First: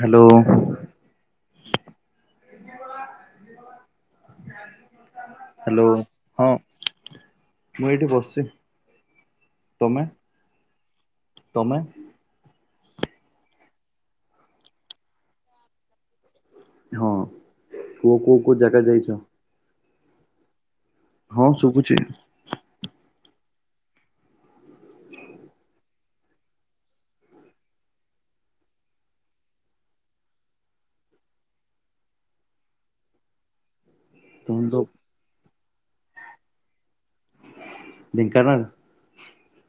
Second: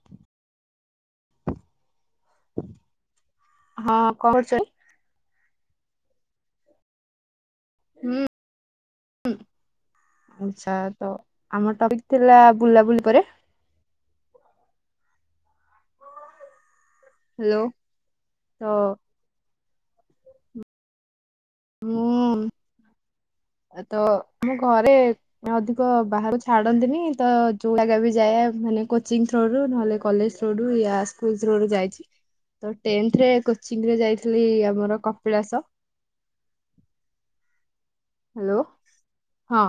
Hello hello [unintelligible] hello ହଁ ମୁଁ ଏଇଠି ବସିଛି ତମେ? ଆଚ୍ଛା ତ ଆମ ତମେ ଟପିକ ଥିଲା ବୁଲାବୁଲି ପରେ ହଁ ହ୍ୟାଲୋ। ପୁଅ କୁଅ କୋଉ ତ ଜାଗା ଯାଇଛ? ହଁ ଶୁବୁଛି। ମୁଁ ତ ଆମ ଘରେ ଅଧିକ ବାହାରକୁ ଛାଡନ୍ତିନି ତ ଯୋଉ ଜାଗା ବି ଯାଏ ମାନେ କୋଚିଂଥ୍ରୋ ର ନହେଲେ କଲେଜ ଥ୍ରୋ ରୁ ୟା ସ୍କୁଲ ଥ୍ରୋ ରୁ ଯାଇଛି ଟେନ୍ଥ୍ ରେ କୋଚିଂରେ ଯା ଥିଲି ତମେ ତ ଆମର କପିଳାସ ହ୍ୟାଲୋ ଢ଼େଙ୍କାନାଳ? ହଁ।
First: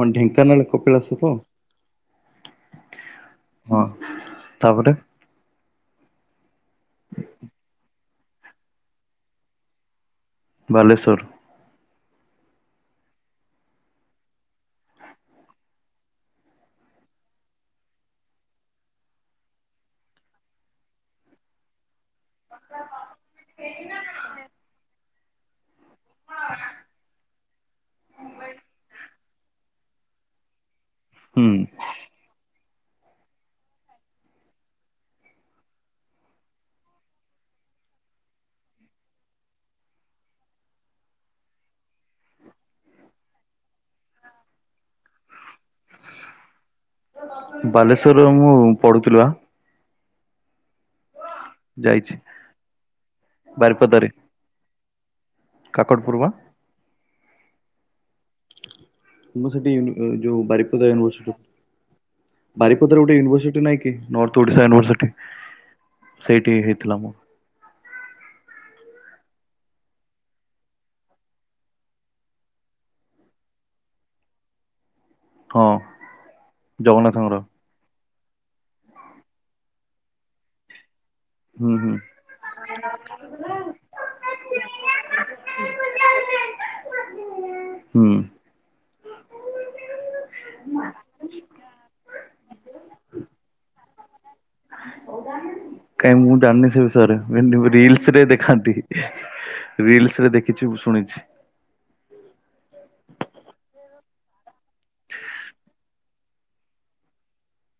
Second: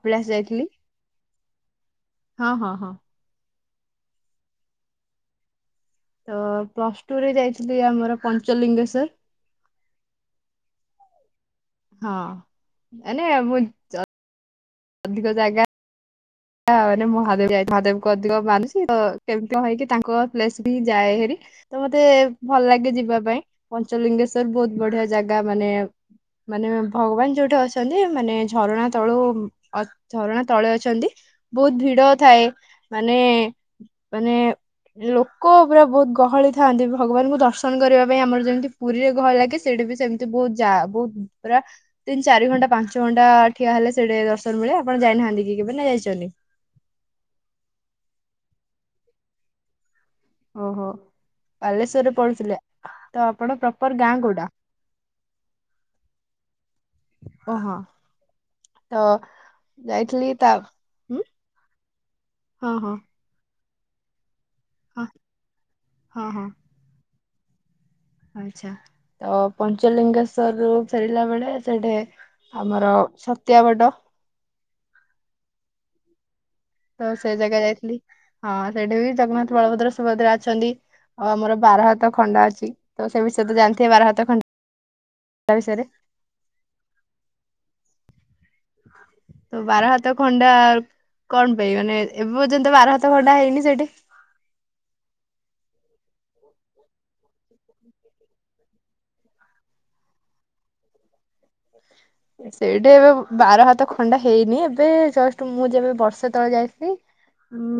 ହଁ ଯାଇଥିଲି ଢେଙ୍କାନାଳରେ କପିଳାସ ତ? ହଁ ହଁ ହଁ। ହଁ ତାପରେ ତ ପ୍ଲସ ଟୁ ରେ ଯାଇଥିଲି ଆମର ପଞ୍ଚଲିଙ୍ଗେଶ୍ଵର। ବାଲେଶ୍ୱର ହଁ ମାନେ ମୁଁ ଅଧିକ ଜାଗା ମାନେ ମହାଦେବ ଯାଇ ମହାଦେବଙ୍କ ଅଧିକ ମାନୁଛି ତ କେମିତି କ ହେକି ତାଙ୍କ ପ୍ଲେସ ହିଁ ଯାଏ ହେରି ତ ମତେ ଭଲ ଲାଗେ ଯିବା ପାଇଁ ପଞ୍ଚଲିଙ୍ଗେଶ୍ଵର ବହୁତ ବଢିଆ ଜାଗା ମାନେ ମାନେ ଭଗବାନ ଯୋଉଠି ଅଛନ୍ତି ମାନେ ଝରଣା ତଳୁ ଝରଣା ତଳେ ଅଛନ୍ତି। ହୁଁ ବହୁତ ଭିଡ ଥାଏ। ମାନେ ମାନେ ଲୋକ ପୁରା ବହୁତ ଗହଳି ଥାନ୍ତି ଭଗବାନଙ୍କୁ ଦର୍ଶନ କରିବା ପାଇଁ ଆମର ଯେମିତି ପୁରୀରେ ଗହଳି ଲାଗେ ସେଠି ବି ସେମିତି ବହୁତ ଯା ବହୁତ ପୁରା ତିନି ଚାରି ଘଣ୍ଟା ପାଞ୍ଚ ଘଣ୍ଟା ଠିଆ ହେଲେ ସେଠି ଦର୍ଶନ ମିଳେ ଆପଣ ଯାଇନାହାନ୍ତି କି କେବେ ନା ଯାଇଛନ୍ତି? ବାଲେଶ୍ଵରରେ ମୁଁ ପଢୁଥୁଲୁ ଆ ଓହୋଃ। ବାଲେଶ୍ଵରରେ ଯାଇଛି ପଢୁଥିଲେ, ତ ଆପଣ ପ୍ରପର ବାରିପଦାରେ ଗାଁ କୋଉଟା? କାକଟପୁର ବା ଓହୋଃ। ମୁଁ ସେଠି ୟୁନ୍ ଯୋଉ ତା ବାରିପଦା ହୁଁ ୟୁନିଭର୍ସିଟି, ହଁ ହଁ ବାରିପଦାରେ ଗୋଟେ ୟୁନିଭର୍ସିଟି ନାଇଁ କି? ଇଗନର୍। ଓଡ଼ିଶା ହଁ ୟୁନିଭର୍ସିଟି, ସେଇଠି ହେଇଥିଲା ମ। ଆଛା ତ ପଞ୍ଚଲିଙ୍ଗେଶ୍ଵରରୁ ଫେରିଲା ବେଳେ ସେଠି ଆମର ଛତିଆ ବଟ ହଁ। ତ ସେ ଜଗନ୍ନାଥଙ୍କର ଜାଗା ଯାଇଥିଲି। ହଁ ସେଠି ବି ଜଗନ୍ନାଥ ବଳଭଦ୍ର ସୁଭଦ୍ରା ଅଛନ୍ତି। ଆଉ ଆମର ହୁଁ ବାର ହୁଁ ହାତ ଖଣ୍ଡା ଅଛି ତ ସେ ବିଷୟ ତ ଜାଣିଥିବେ ବାର ହାତ ଖଣ୍ଡା ବିଷୟରେ। ହୁଁ। ତ ବାର ହାତ ଖଣ୍ଡା କଣ ପାଇଁ ମାନେ ଏବେ ପର୍ଯ୍ୟନ୍ତ ବାର ହାତ ଖଣ୍ଡା ହେଇନି ସେଠି କାଇ ମୁଁ ଜାଣିନି ସେ ବିଷୟରେ ମେ ରିଲସରେ ଦେଖାନ୍ତି ରିଲ ରେ ଦେଖିଛି ମୁଁ ଶୁଣିଛି। ସେଇଠି ଏବେ ବାର ହାତ ଖଣ୍ଡା ହେଇନି ଏବେ ଜଷ୍ଟ ମୁଁ ଯେବେ ବର୍ଷେ ତଳେ ଯାଇଥିଲି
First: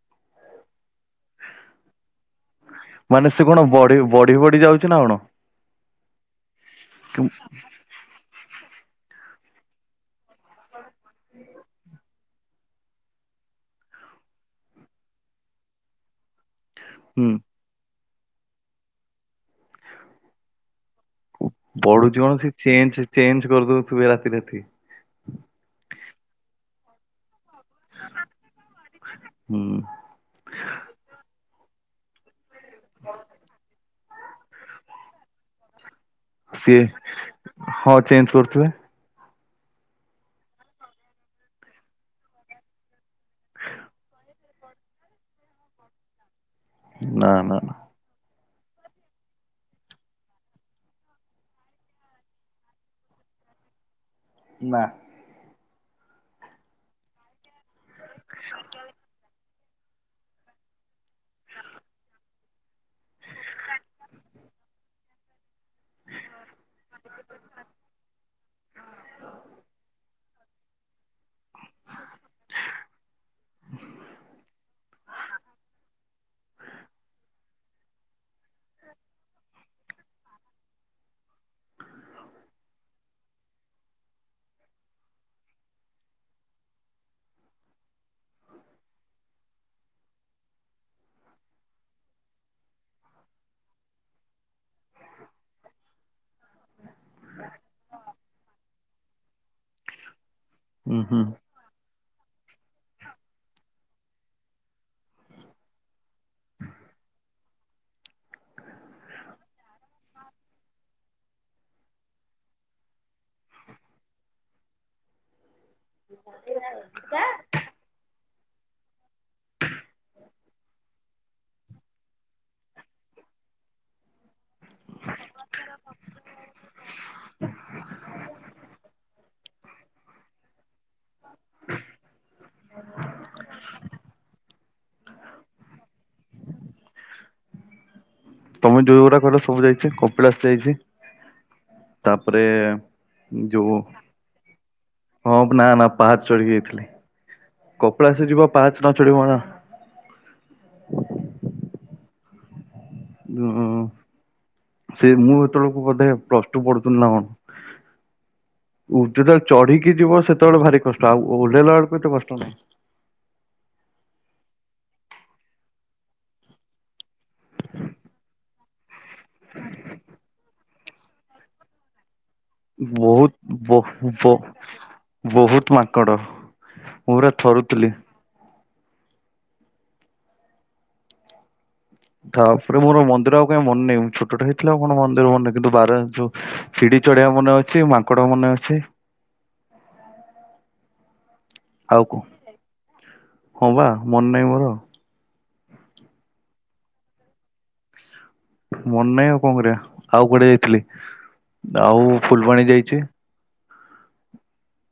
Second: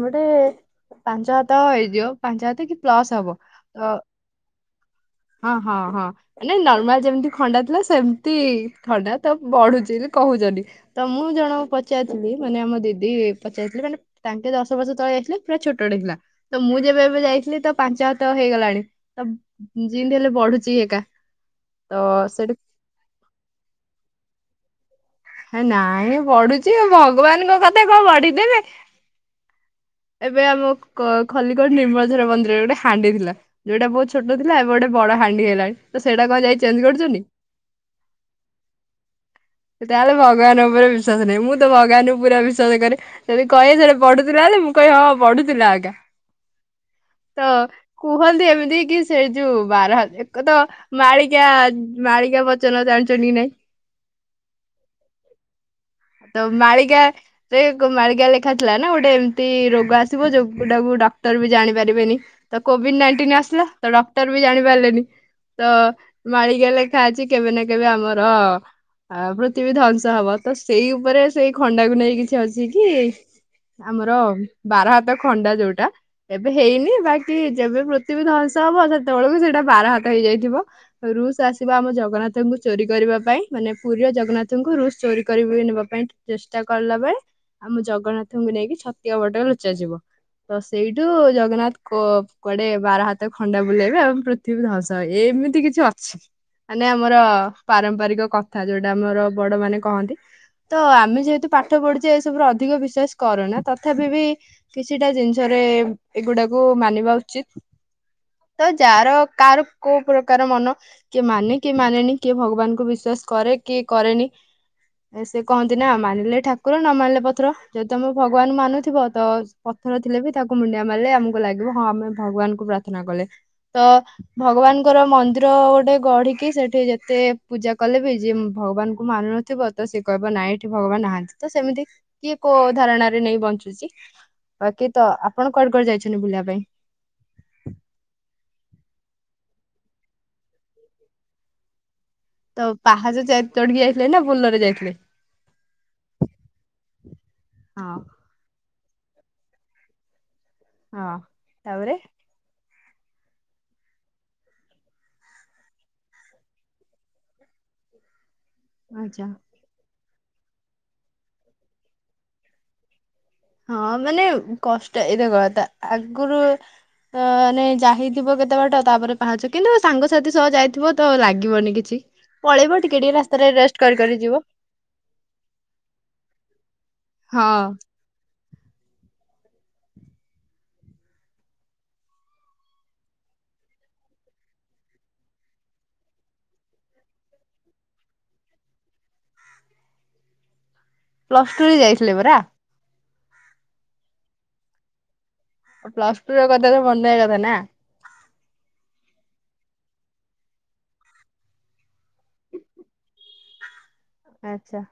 ଗୋଟେ ପାଞ୍ଚ ହାତ ହେଇଯିବ ପାଞ୍ଚ ହାତ କି ପ୍ଲସ୍ ମାନେ ହବ ସେ କଣ ତ ବଢି ବଢି ବଢି ଯାଉଛି ନା କଣ? ହଁ ହଁ ହଁ ନାଇ ନର୍ମାଲ ଯେମିତି କି- ଖଣ୍ଡା ଥିଲା ସେମତି ଖଡ଼ା ତ ବଢୁଛି ବୋଲି କହୁଛନ୍ତି। ତ ମୁଁ ଜଣ ପଚାରିି ନେଇ ମାନେ ଆମ ଦିଦି ପଚାରଥିଲି ମାନେ ତାଙ୍କେ ଦଶ ବର୍ଷ ତଳେ ଯାଇ ଥିଲେ ପୁରା ଛୋଟଟେ ହେଇଥିଲା। ତ ମୁଁ ଯେବେ ଏବେ ହୁଁ ଯାଇଥିଲ ତ ପାଞ୍ଚ ତ ହେଇଗଲାଣି ତ ଯେମିତି ହେଲେ ବଢୁଛି ଏକା। ତ ପଢୁଛି କଣ ସେ ସେଠି ଚେଞ୍ଜ ଚେଞ୍ଜ କରିଦଉ ସୁୁବେଳାତି ଥି ନାଇଁ ପଢୁଛି ଭଗବାନଙ୍କ କଥା କଣ ପଢିଦେବେ। ହୁଁ। ଏବେ ଆମ କ ଖଲିକୋଟ ନିର୍ମଳଧଝର ମନ୍ଦିର। ଗୋଟେ ହାଣ୍ଡି ଥିଲା ଯୋଉଟା ବହୁଛି ଛୋଟ ଥିଲା ଏବେ ଗୋଟେ ବଡ ହାଣ୍ଡି ହେଲାଣି। ତ ସେଇଟା କଣ ଯାଇ ଚେଞ୍ଜ ସିଏ କରୁଛନ୍ତି। ହଁ ଚେଞ୍ଜ କରୁଥିଲେ। ସେ ତାହେଲେ ଭଗବାନ ଉପରେ ବିଶ୍ଵାସ ନାହିଁ ମୁଁ ତ ଭଗବାନଙ୍କୁ ପୁରା ବିଶ୍ଵାସ କରେ ଯଦି କହେ ସେ ବଢୁଥିଲା ହେଲେ ମୁଁ କହ ହଁ ବଢୁଥିଲା ଆଜ୍ଞା। ନା ତ ନା ନା। କୁହନ୍ତି ଏବେ। କି ସେ ଯୋଉ ବାର ହା ଏକ ତ ମାଳିକା ମାଳିକା ବଚନ ଜାଣିଛନ୍ତି ନାଇଁ। ନା। ତ ମାଳିକା ଦେ କୋଉ ମାଳିକା ଲେଖା ଥିଲା ନା ଗୋଟେ ମ ତି ରୋଗ ଆସିବ ଯୋଉଟାକୁ ଡକ୍ଟର ବି ଜାଣି ପାରିବେନି ତ କୋଭିଡ ନାଇଣ୍ଟିନ ଆସିଲା ତ ଡକ୍ଟର ବି ଜାଣି ପାରିଲେନି। ତ ମାଳିକା ଲେଖା ଅଛି କେବେ ନା କେବେ ଆମର ପୃଥିବୀ ଧ୍ୱଂସ ହବ ତ ସେଇ ଉପରେ ସେଇ ଖଣ୍ଡାକୁ ନେଇ କିଛି ଅଛି କି ଆମର ବାର ହାତ ଖଣ୍ଡା ଯୋଉଟା ଏବେ ହେଇନି ବାକି ଯେବେ ପୃଥିବୀ ଧ୍ଵଂସ ହବ ସେତେବେଳକୁ ସେଇଟା ବାର ହାତ ହେଇଯାଇଥିବ ରୁଷ ଆସିବା ଆମ ଜଗନ୍ନାଥଙ୍କୁ ଚୋରି କରିବା ପାଇଁ ମାନେ ପୁରୀରେ ଜଗନ୍ନାଥଙ୍କୁ ରୁଷ ଚୋରି କରିବି ନେବା ପାଇଁ ଚେଷ୍ଟା କଲା ବେଳେ ଆମ ଜଗନ୍ନାଥଙ୍କୁ ନେଇକି ଛତିଆ ବୋଟରେ ଲୁଚା ଯିବ ତ ସେଇଠୁ ଜଗନ୍ନାଥ କୁ କୁଆଡେ ବାର ହାତ ଖଣ୍ଡା ବୁଲେଇବେ ଆଉ ପୃଥିବୀ ଧ୍ୱଂସ ଏମିତି କିଛି ଅଛି ମାନେ ଆମର ପାରମ୍ପରିକ କଥ କଥା ଯୋଉଟା ଆମର ବଡ ମାନେ କହନ୍ତି। ତ ଉୁଁ ହୁଁ ଆମେ ଯେହେତୁ ପାଠ ପଢୁଛେ। ଏ ସବୁ ଅଧ ଅଧିକ ବିଶ୍ଵାସ କରୁନା ତଥାପି ବି କିଛିଟା ଜିନିଷରେ ଏଗୁଡାକୁ ମାନିବା ଉଚିତ ତ ଯାହାର କାହାର କୋଉ ପ୍ରକାର ମନ କିଏ ମାନେ କିଏ ମାନେନି କିଏ ଭଗବାନଙ୍କୁ ବିଶ୍ବାସ କରେ କି କରେନି ସେ କହନ୍ତି ନା ମାନିଲେ ଠାକୁର ନ ମାନିଲେ ପଥର ଯଦି ତମେ ଭ ଭଗବାନ ମାନୁଥିବ ତ ପଥର ଥିଲେ ବି ତାକୁ ମୁଣ୍ଡିଆ ମାରିଲେ ଆମକୁ ଲାଗିବ ହଁ ଆମେ ଭଗବାନଙ୍କୁ ପ୍ରାର୍ଥନା କଲେ। ତ ଭଗବାନଙ୍କର ମନ୍ଦିର ଟ୍ର ଗୋଟେ ଗଢିକି ସେଠି ଯେତେ ପୂଜା କଲେ ବି ଭଗବାନଙ୍କୁ ମାନୁ ନଥିବ ତ ସିଏ କହିବ ନାଇ ଠି ଭଗବାନ ନାହାନ୍ତି ତ ସେମିତି କିଏ କୋଉ ଧାରଣାରେ ନେଇ ବଞ୍ଚୁଚି। ବାକି ତ ଆପଣ କୁଆଡେ କୁଆଡେ ଯାଇଚନ୍ତି ବୁଲିବା ପାଇଁ? ତମେ ଯୋଉଗୁଡା କହିଲା ସବୁ ଯାଇଚି କପିଳାସ ଯାଇଚି। ତାପରେ ତ ପାହାଚ ଚା ଯୋଉ ଚଢିକି ଯାଇଥିଲେ ନା ବୋଲରରେ ଯାଇଥିଲେ? ହଁ ନା ନା ପାହାଚ ଚଢିକି ଯାଇଥିଲି ହଁ କପିଳାସ ଯିବା ପାହାଚ [unintelligible] ହଁ ତାପରେ? ହଁ ସେ ମୁଁ ଯେତେବେଳକୁ ବୋଧେ ପ୍ଲସ ଟୁ ପଢୁଥିଲି ନା କଣ। ଉ ଆଚ୍ଛା ଯୋଉଟା ଚଢିକି ଯିବ ସେତେବେଳେ ଭାରି କଷ୍ଟ ଆଉଁ ଓହ୍ଲେଇଲା ବେଳକୁ ଏତେ କଷ୍ଟ ନାହିଁ। ହଁ ମାନେ କଷ୍ଟ ଏଇ ଦେଖ ତା ଆଗରୁ ଆଁ ମାନେ ଯାହିଥିବ କେତେବାଟ ତାପରେ ପାହାଚ କିନ୍ତୁ ସାଙ୍ଗସାଥି ସହ ଯାଇଥିବ ତ ଲାଗିବନି କିଛି। ପଳେଇବ ଟିକେ ଟିକେ ରାସ୍ତାରେ ବୋହୁତ ରେଷ୍ଟ ବୋ କରି କରି ବୋ ଯିବ ବୋହୁତ ମାଙ୍କଡ। ପୁରା ହଁ ଥରୁଥିଲି। ତାପରେ ମୋର ମନ୍ଦିର ଆଉ କାଇଁ ମନେଇ ଛୋଟ ଟେ ହେଇଥିଲି ଆଉ କଣ ମନ୍ଦିର ମନେ ରଖିବି କିନ୍ତୁ ବାର ଯୋଉ ସିଡି ଚଢେଆ ମନେ ଅଛି ମାଙ୍କଡ ମନେ ଅଛି। ପ୍ଲସ ଟୁ ରେ ଆଉ କ ଯାଇଥିଲେ ପରା। ହଁ ବା ମନ ନାହିଁ ମୋର। ପ୍ଲସ ଟୁ ର କଥା ତ ମନେ ରହିବା କଥା ନା। ମନେ ନାହିଁ ଆଉ କଣ କରିବା ଆଉ କୁଆଡେ ଯାଇଥିଲି ଆଉ ଫୁଲବାଣୀ ଯାଇଛି। ଆଚ୍ଛା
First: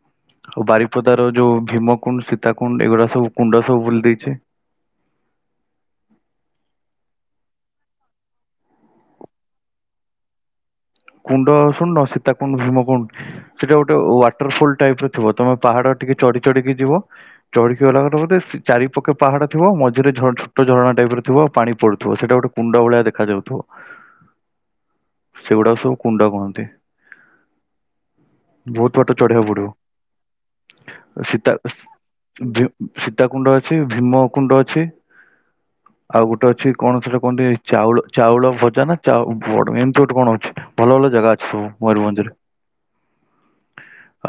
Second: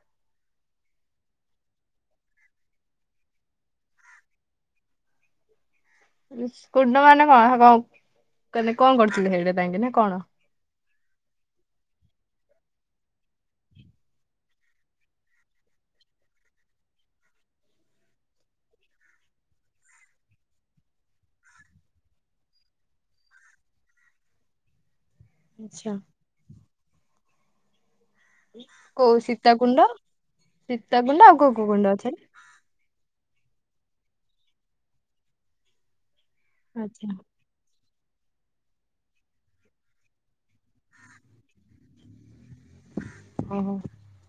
ଉ ବାରିପଦାର ଯୋଉ ଭିମାକୁଣ୍ଡ ସୀତାକୁଣ୍ଡ ଏଗୁଡା ସବୁ କୁଣ୍ଡ ସବୁ ବୁଲି ଦେଇଛି। ଇସ୍ କୁଣ୍ଡ ମନେ କଣ କନ୍ କଣ କରୁଥିଲେ ସେଇଠି ପାଇକିନା କଣ। କୁଣ୍ଡ ଶୁଣିନ ସୀତାକୁଣ୍ଡ ଭୀମକୁଣ୍ଡ ସେଟା ଗୋଟେ ୱାଟରଫଲ୍ ଟାଇଫ୍ ର ଥିବ ତମେ ପାହାଡ ଟିକେ ଚଢ଼ି ଚଢ଼ିକି ଯିବ ଚଢ଼ିକି ଗଲାପରେ ଚାରିପକ୍ଷେ ପାହାଡ ଥିବ ମଝିରେ ଛୋଟ୍ ଛୋଟ ଝରଣା ଟାଇଫ୍ ର ଥିବ ପାଣି ପଡୁଥିବ ସେଇଟା ଗୋଟେ କୁଣ୍ଡ ଭଳିଆ ଦେଖାଯାଉଥିବ। ସେଇଗୁଟା। ଆଚ୍ଛା। କୁ କୁଣ୍ଡ କୁହନ୍ତି। ବହୁତ୍ ବାଟ କୋଉ ଚଢ଼ିବାକୁ ପଡିବ, ସୀତାକୁଣ୍ଡ ସୀତାକୁଣ୍ଡ ଆଉ କୋଉ ସୀତା କୋଉ କୁଣ୍ଡ ଅଛି? ଯ ସୀତା କୁଣ୍ଡ। ଅଛି ଭୀମକୁଣ୍ଡ ଅଛି। ଆଉ ଗୋଟେ ଅଛି କଣ ଆଚ୍ଛା। ସେଟା କହନ୍ତି ଚାଉଳ ଆଁ ଚାଉଳ ଭଜା ନା ଚଉ ବଡ୍ ଏମିତି ଗୋଟେ କଣ ଅଛି। ଭଲ ଭଲ ଜାଗା ଅଛି ସବୁ ମୟୂରଭଞ୍ଜରେ। ଓହୋ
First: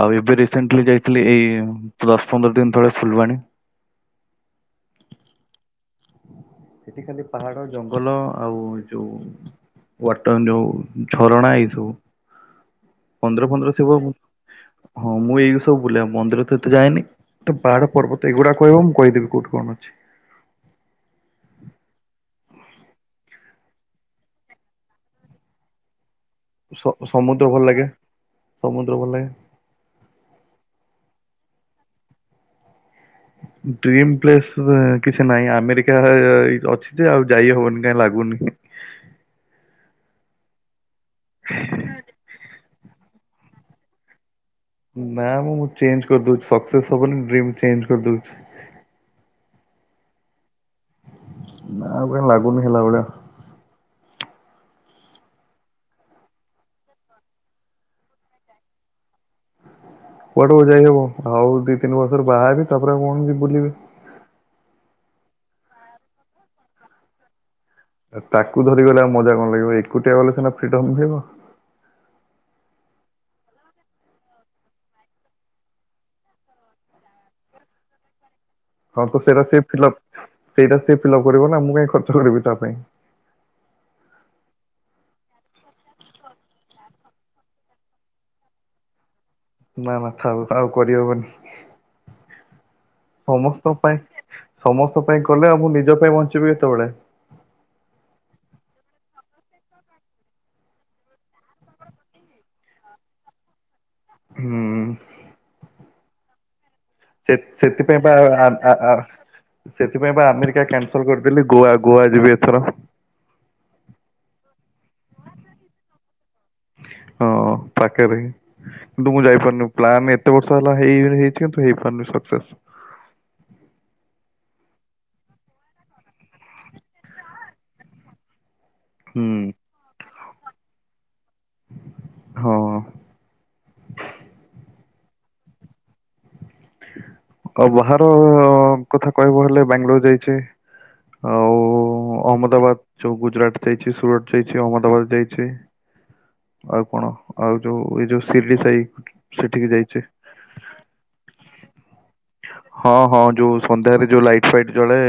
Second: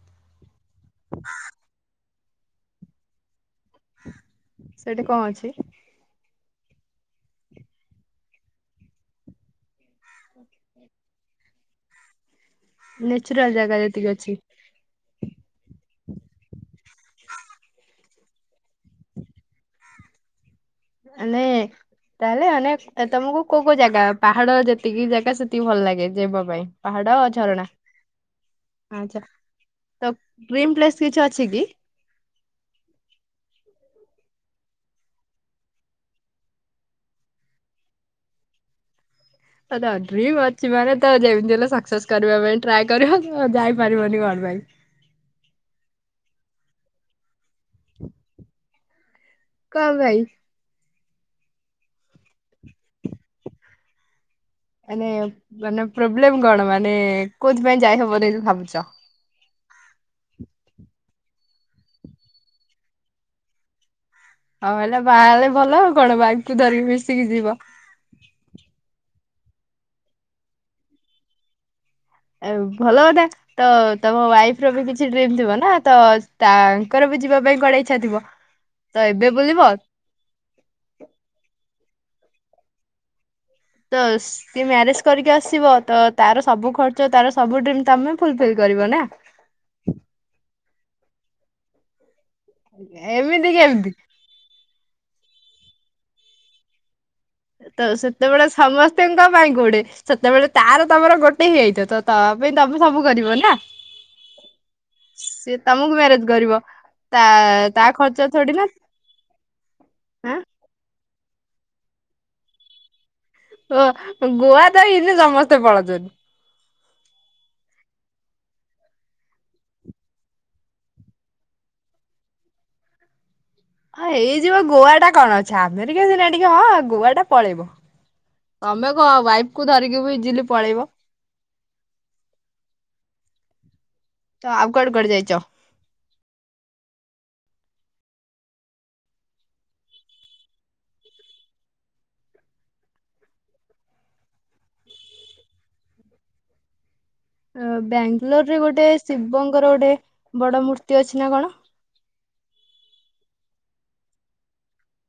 ଆଉ ଏବେ ରି ସେଣ୍ଟଲି ଯାଇଥିଲି ଏଇ ପ୍ଲସ୍ ପନ୍ଦର ଦିନ ତଳେ ଫୁଲବାଣୀ ସେଠି କଣ ଅଛି? ସେଠି ଖାଲି ପାହାଡ ଜଙ୍ଗଲ ଆଉ ଯୋଉ ୱାଟର ନିୟୁ ଝରଣା ଏଇ ସବୁ। ମନ୍ଦିର ନେଚୁରାଲ ଫନ୍ଦିର ଜାଗା ଥିବ ଯେତିକି ଅଛି। ହଁ ମୁଁ ଏଇ ସବ୍ ବୁଲିଆକୁ ମନ୍ଦିର ତ ଏତେ ଯଏନି ତ ପାହାଡ଼ ପର୍ବତ ଏଗୁଡା କହିବ ମୁଁ କହିଦେବି କୋଉଠି କଣ ଅଛି। ମାନେ ତାହେଲେ ଆନାନେ ତମକୁ କୋଉ କୋଉ ଜାଗା ପାହାଡ ଯେତିକି ଜାଗା ସେତିକି ଭଲ ଲାଗେ। ଯିବା ପାଇଁ ସ ପାହାଡ ସମୁଦ୍ର ଭଲ ଝରଣା ଲାଗେ ସମୁଦ୍ର ଭଲ ଆଛା ଲାଗେ। ତ ଡ୍ରିମ ପ୍ଲେସ୍ କିଛି ଅଛ? ଛି କି? ଡ୍ରିମ୍ ପ୍ଲେସ୍ ଏଁ କିଛି ନାହିଁ ଆମେରିକା ଆ ଅଛି ଯେ ଆଉ ଯାଇ ହବନି କାଇଁ ଲାଗୁନି। ଆଛା ଡ୍ରିମ୍ ଅଛି ମାନେ ତ ଯେମିତି ହେଲେ ସକ୍ସେସ୍ କରିବା ପାଇଁ ଟ୍ରାଏ କରିବ। ହ ଯାଇପାରିବନି ଘର ପାଇଁ। ନା ନମୁଁ ମୁଁ ଚେଞ୍ଜ କରିଦଉଚି ସକ୍ସେସ୍ ହବନି ଡ୍ରିମ୍ ଚେଞ୍ଜ କରିଦଉଚି। କଁ ପାଇଁ। ନା ଆଉ କାଇଁ ଲାଗୁନି ହେଲା ଭଳିଆ ମାନେ ମାନେ ପ୍ରୋବଲ୍ଲେମ୍ କଣ ମନେ କୋଉଥି ପାଇଁ ଯାଇହବନି ବୋଲି ଭାବୁଚ? କୁଆଡୁ ଆଉ ଯାଇ ହବ ଆଉ ଦି ତିନି ବର୍ଷରେ ବାହା ହେବି ତାପରେ ଆଉ କଣ ବୁଲିବି। ହଉ ହେଲା ବାହାଲେ ଭଲ ଆଉ କଣ ୱାଇଫ୍ କୁୁ ଧରିକି ମିଶିକି ଯିବ। ଆ ତାକୁ ଧରି ଗଲେ ଆଉ ମଜା କଣ ଲାଗିବ ଏକୁଟିଆ ଗଲେ ସିନା ଫ୍ରିଡମ୍ ରହିବ। ଆ ଭଲ କଥା ତ ତମ ୱାଇଫ ର ବି କିଛି ଡ୍ରିମ୍ ଥିବ ନା ତ ତାଙ୍କର ବି ଯିବା ପାଇଁ କୁଆଡେ ଇଚ୍ଛା ଥିବ। ହଁ ତ ଏବେ ସେଇଟା ସେ ବୁଲିବ ଫିଲ୍ ଅଫ୍ ସେଇଟା ସେ ଫିଲ୍ଅଫ୍ କରିବ ନା ମୁଁ କାଇଁ କ କରିବି ତା ପାଇଁ। ତ ସେ ମ୍ୟାରେଜ୍ କରିକି ଆସିବ ତ ତାର ସବୁ ଖର୍ଚ୍ଚ ତାର ସବୁ ଡ୍ରିମ୍ ତମେ ଫୁଲ୍ ଫିଲ୍ କରିବ ନା। ନା ନା ଥାଉ। ହେରା ଆଉ କରିହବନି। ଏମିତି କେମିତି? ସମସ୍ତ ପାଇଁ କଲେ ଆଉ ମୁଁ ନିଜ ପାଇଁ ବଞ୍ଚିବି କେତେବେଳେ। ତ ସେତେବେଳେ ସମସ୍ତଙ୍କ ପାଇଁ କୋଉଠେ ସେତେବେଳେ ତାର ତମର ଗୋଟେ ହେଇଯାଇଥ ତ ତା ପାଇଁ ତମେ ସବୁ କରିବ ନା। ହୁଁ ସିଏ ତମକୁ ମ୍ୟାରେଜ କରିବ। ତା ସେ ତା ସେଥିପାଇଁ ବା ଖର୍ଚ୍ଚ ଆର ଥୋଡି ନା ଆର ଆର ସେଥିପାଇଁ ବା ଆଁ ଆମେରିକା କେ ନସଲ କରିଦେଲି ଗୋଆ ଗୋଆ ଯିବି ଏଥର। ଓ ଗୋଆ ତ ଈନ୍ତି ସମସ୍ତେ ପଳଉଚନ୍ତି। ହଁ ପାଖରେ କିନ୍ତୁ ମୁଁ ଯାଇପାରୁନି ପ୍ଲାନ ଏତେ ବର୍ଷ ହେଲା ହେଇ ହେଇଚି କିନ୍ତୁ ହେଇପାରୁନି। ହଁ ହେଇଯିବ ଗୋଆ ଟା କଣ ଅଛି ଆମେରିକା ସିନା ଟିକେ ହଁ ଗୋଆ ଟା ପଳେଇବ। ତମେ କ ହୁଁ ୱାଇଫ୍ କୁ ଧରିକି ବି ଇଜିଲି ପଳେଇବ। ହଁ ତ ଆଉକୁଆଡେ କୁଆଡେ ଯାଇଚ? ଆଉ ବାହାର କଥା କହିବ ହେଲେ ବାଙ୍ଗାଲୋର ଯାଇଚି ଆଉ ଅହମ୍ମଦାବାଦ ଯଉ ଗୁଜୁରାଟ ଯାଇଚି ସୁରଟ ଯାଇଚି ଅହମ୍ମଦାବାଦ ଯାଇଚି। ଆଉ କଣ? ଆଉ ଅ ଯୋଉ ଏଇ ଯୋଉ ବାଙ୍ଗାଲୋର ଶିରିଡି ରେ ସାଇ ଗୋଟେ ସେଠିକି ଶିବଙ୍କର ଗୋଟେ ଯାଇଛି ବଡ ମୂର୍ତ୍ତି ଅଛି ନା କଣ? ହଁ ହଁ ଯୋଉ ସନ୍ଧ୍ୟାରେ ଯୋଉ ଲାଇଟ ଫାଇଟ୍ ଜଳେ।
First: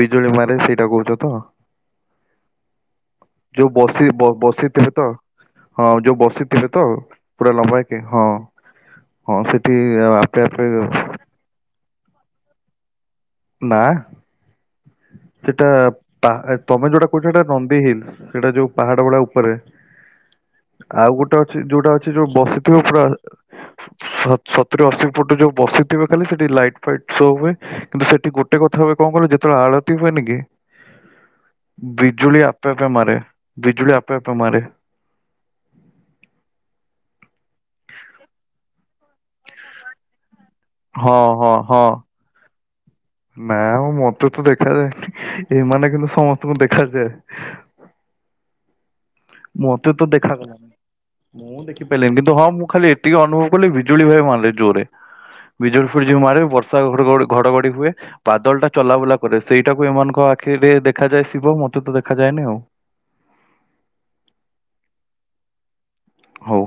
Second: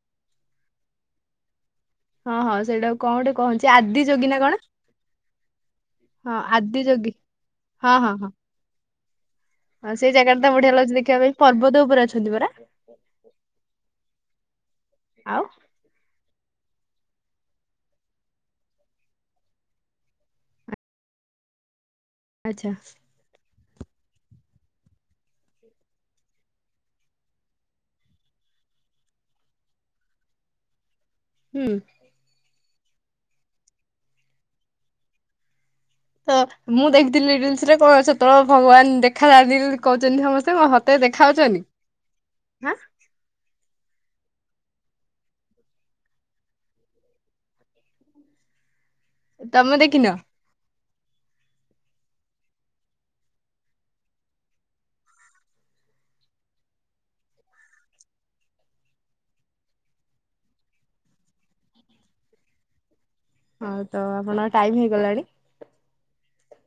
ବିଜୁଳି ମାରେ ସେଇଟା କହୁଛ ତ? ହଁ ହଁ ସେଇଟା। ଯୋଉ ବସି ବ ବସିଥିବେ ତ ହଁ ଯୋଉ ବସିଥିବେ ଆଦି ତ ଯୋଗୀ ପୁରା ଲମ୍ବା ହେଇ କି, ହଁ। ହଁ ସେଠି ହଁ ସେଇ ଜାଗା ଟା ଆପେ ତ ଆପେ ବଢିଆ ଲାଗୁଚି ଦେଖିବା ପାଇଁ ପର୍ବତ ଉପରେ ଅଛି। ଛନ୍ତି ପରା। ନା ଆଉ ସେଟା ପାହ ତମେ ଯଉଟା କହୁଛ ସେଟା ନନ୍ଦୀ ହିଲ୍ସ। ସେଇଟା ଯୋଉ ପାହାଡ ଭଳି ଉପରେ। ଆଉ ଗୋଟେ ଅଛି ଯୋଉଟା ଅଛି ସେ ଯଉ ଆଚ୍ଛା ବସିଥିବ ପୁରା ସ ସତୁୁରି ଅଶି ଫୁଟ ଯୋଉ ବସିଥିବ ଖାଲି ସେଠି ଲାଇଟ ଫାଇଟ ସବୂ ହୁଏ। କିନ୍ତୁ ସେଠି ଗୋଟେ କଥା ହୁଏ କଣ କଲେ ଯେତେବେଳେ ଆଳତି ହୁଏନି କି ହୁଁ ବିଜୁଳି ଆ ପେ ଆପେ ମାରେ ବିଜୁଳି ଆପେ ଆପେ ମାରେ। ତ ମୁଁ ଦେଖିଥିଲି। ଲିସ୍ ରେ ତ ସେତେବେଳେ ଭଗବାନ ଦେଖ ଦେଖା ଦଉଚନ୍ତି ବୋଲି କହୁଚନ୍ତି ସମସ୍ତେ। ହଁ ହଁ ହଁ। ହଁ। ନା ମତେ ତ ଦେଖାଯାଏନି, ଏମାନେ କିନ୍ତୁ ସମସ୍ତଙ୍କୁ ଦେଖାଯାଏ। ତମେ ମୋତେ ଦେଖିନ ତ ଦେଖା ଗଲାନି। ମୁଁ ଦେଖି ପାରିଲିନି କିନ୍ତୁ ହଁ ମୁଁ ଖାଲି ଏତିକି ଅନୁଭବ କଲି ବିଜୁଳି ଭାଇ ମାରେ ଜୋରରେ। ବିଜୁଳି ଫିଯୁଳି ମାରେ ବର୍ଷା ଘଡ଼ ଘଡଘଡି ହୁଏ। ବାଦଲ ଟା ଚଲାବୁଲା କରେ ସେଇଟାକୁ ଏମାନଙ୍କ ଆଖିରେ ଦେଖାଯାଏ ଶିବ ମତେ ତ ଦେଖାଯାଏନି ଆଉ। ହଉ ତ ଆପଣ ଟାଇମ ହେଇଗଲାଣି। ହଉ।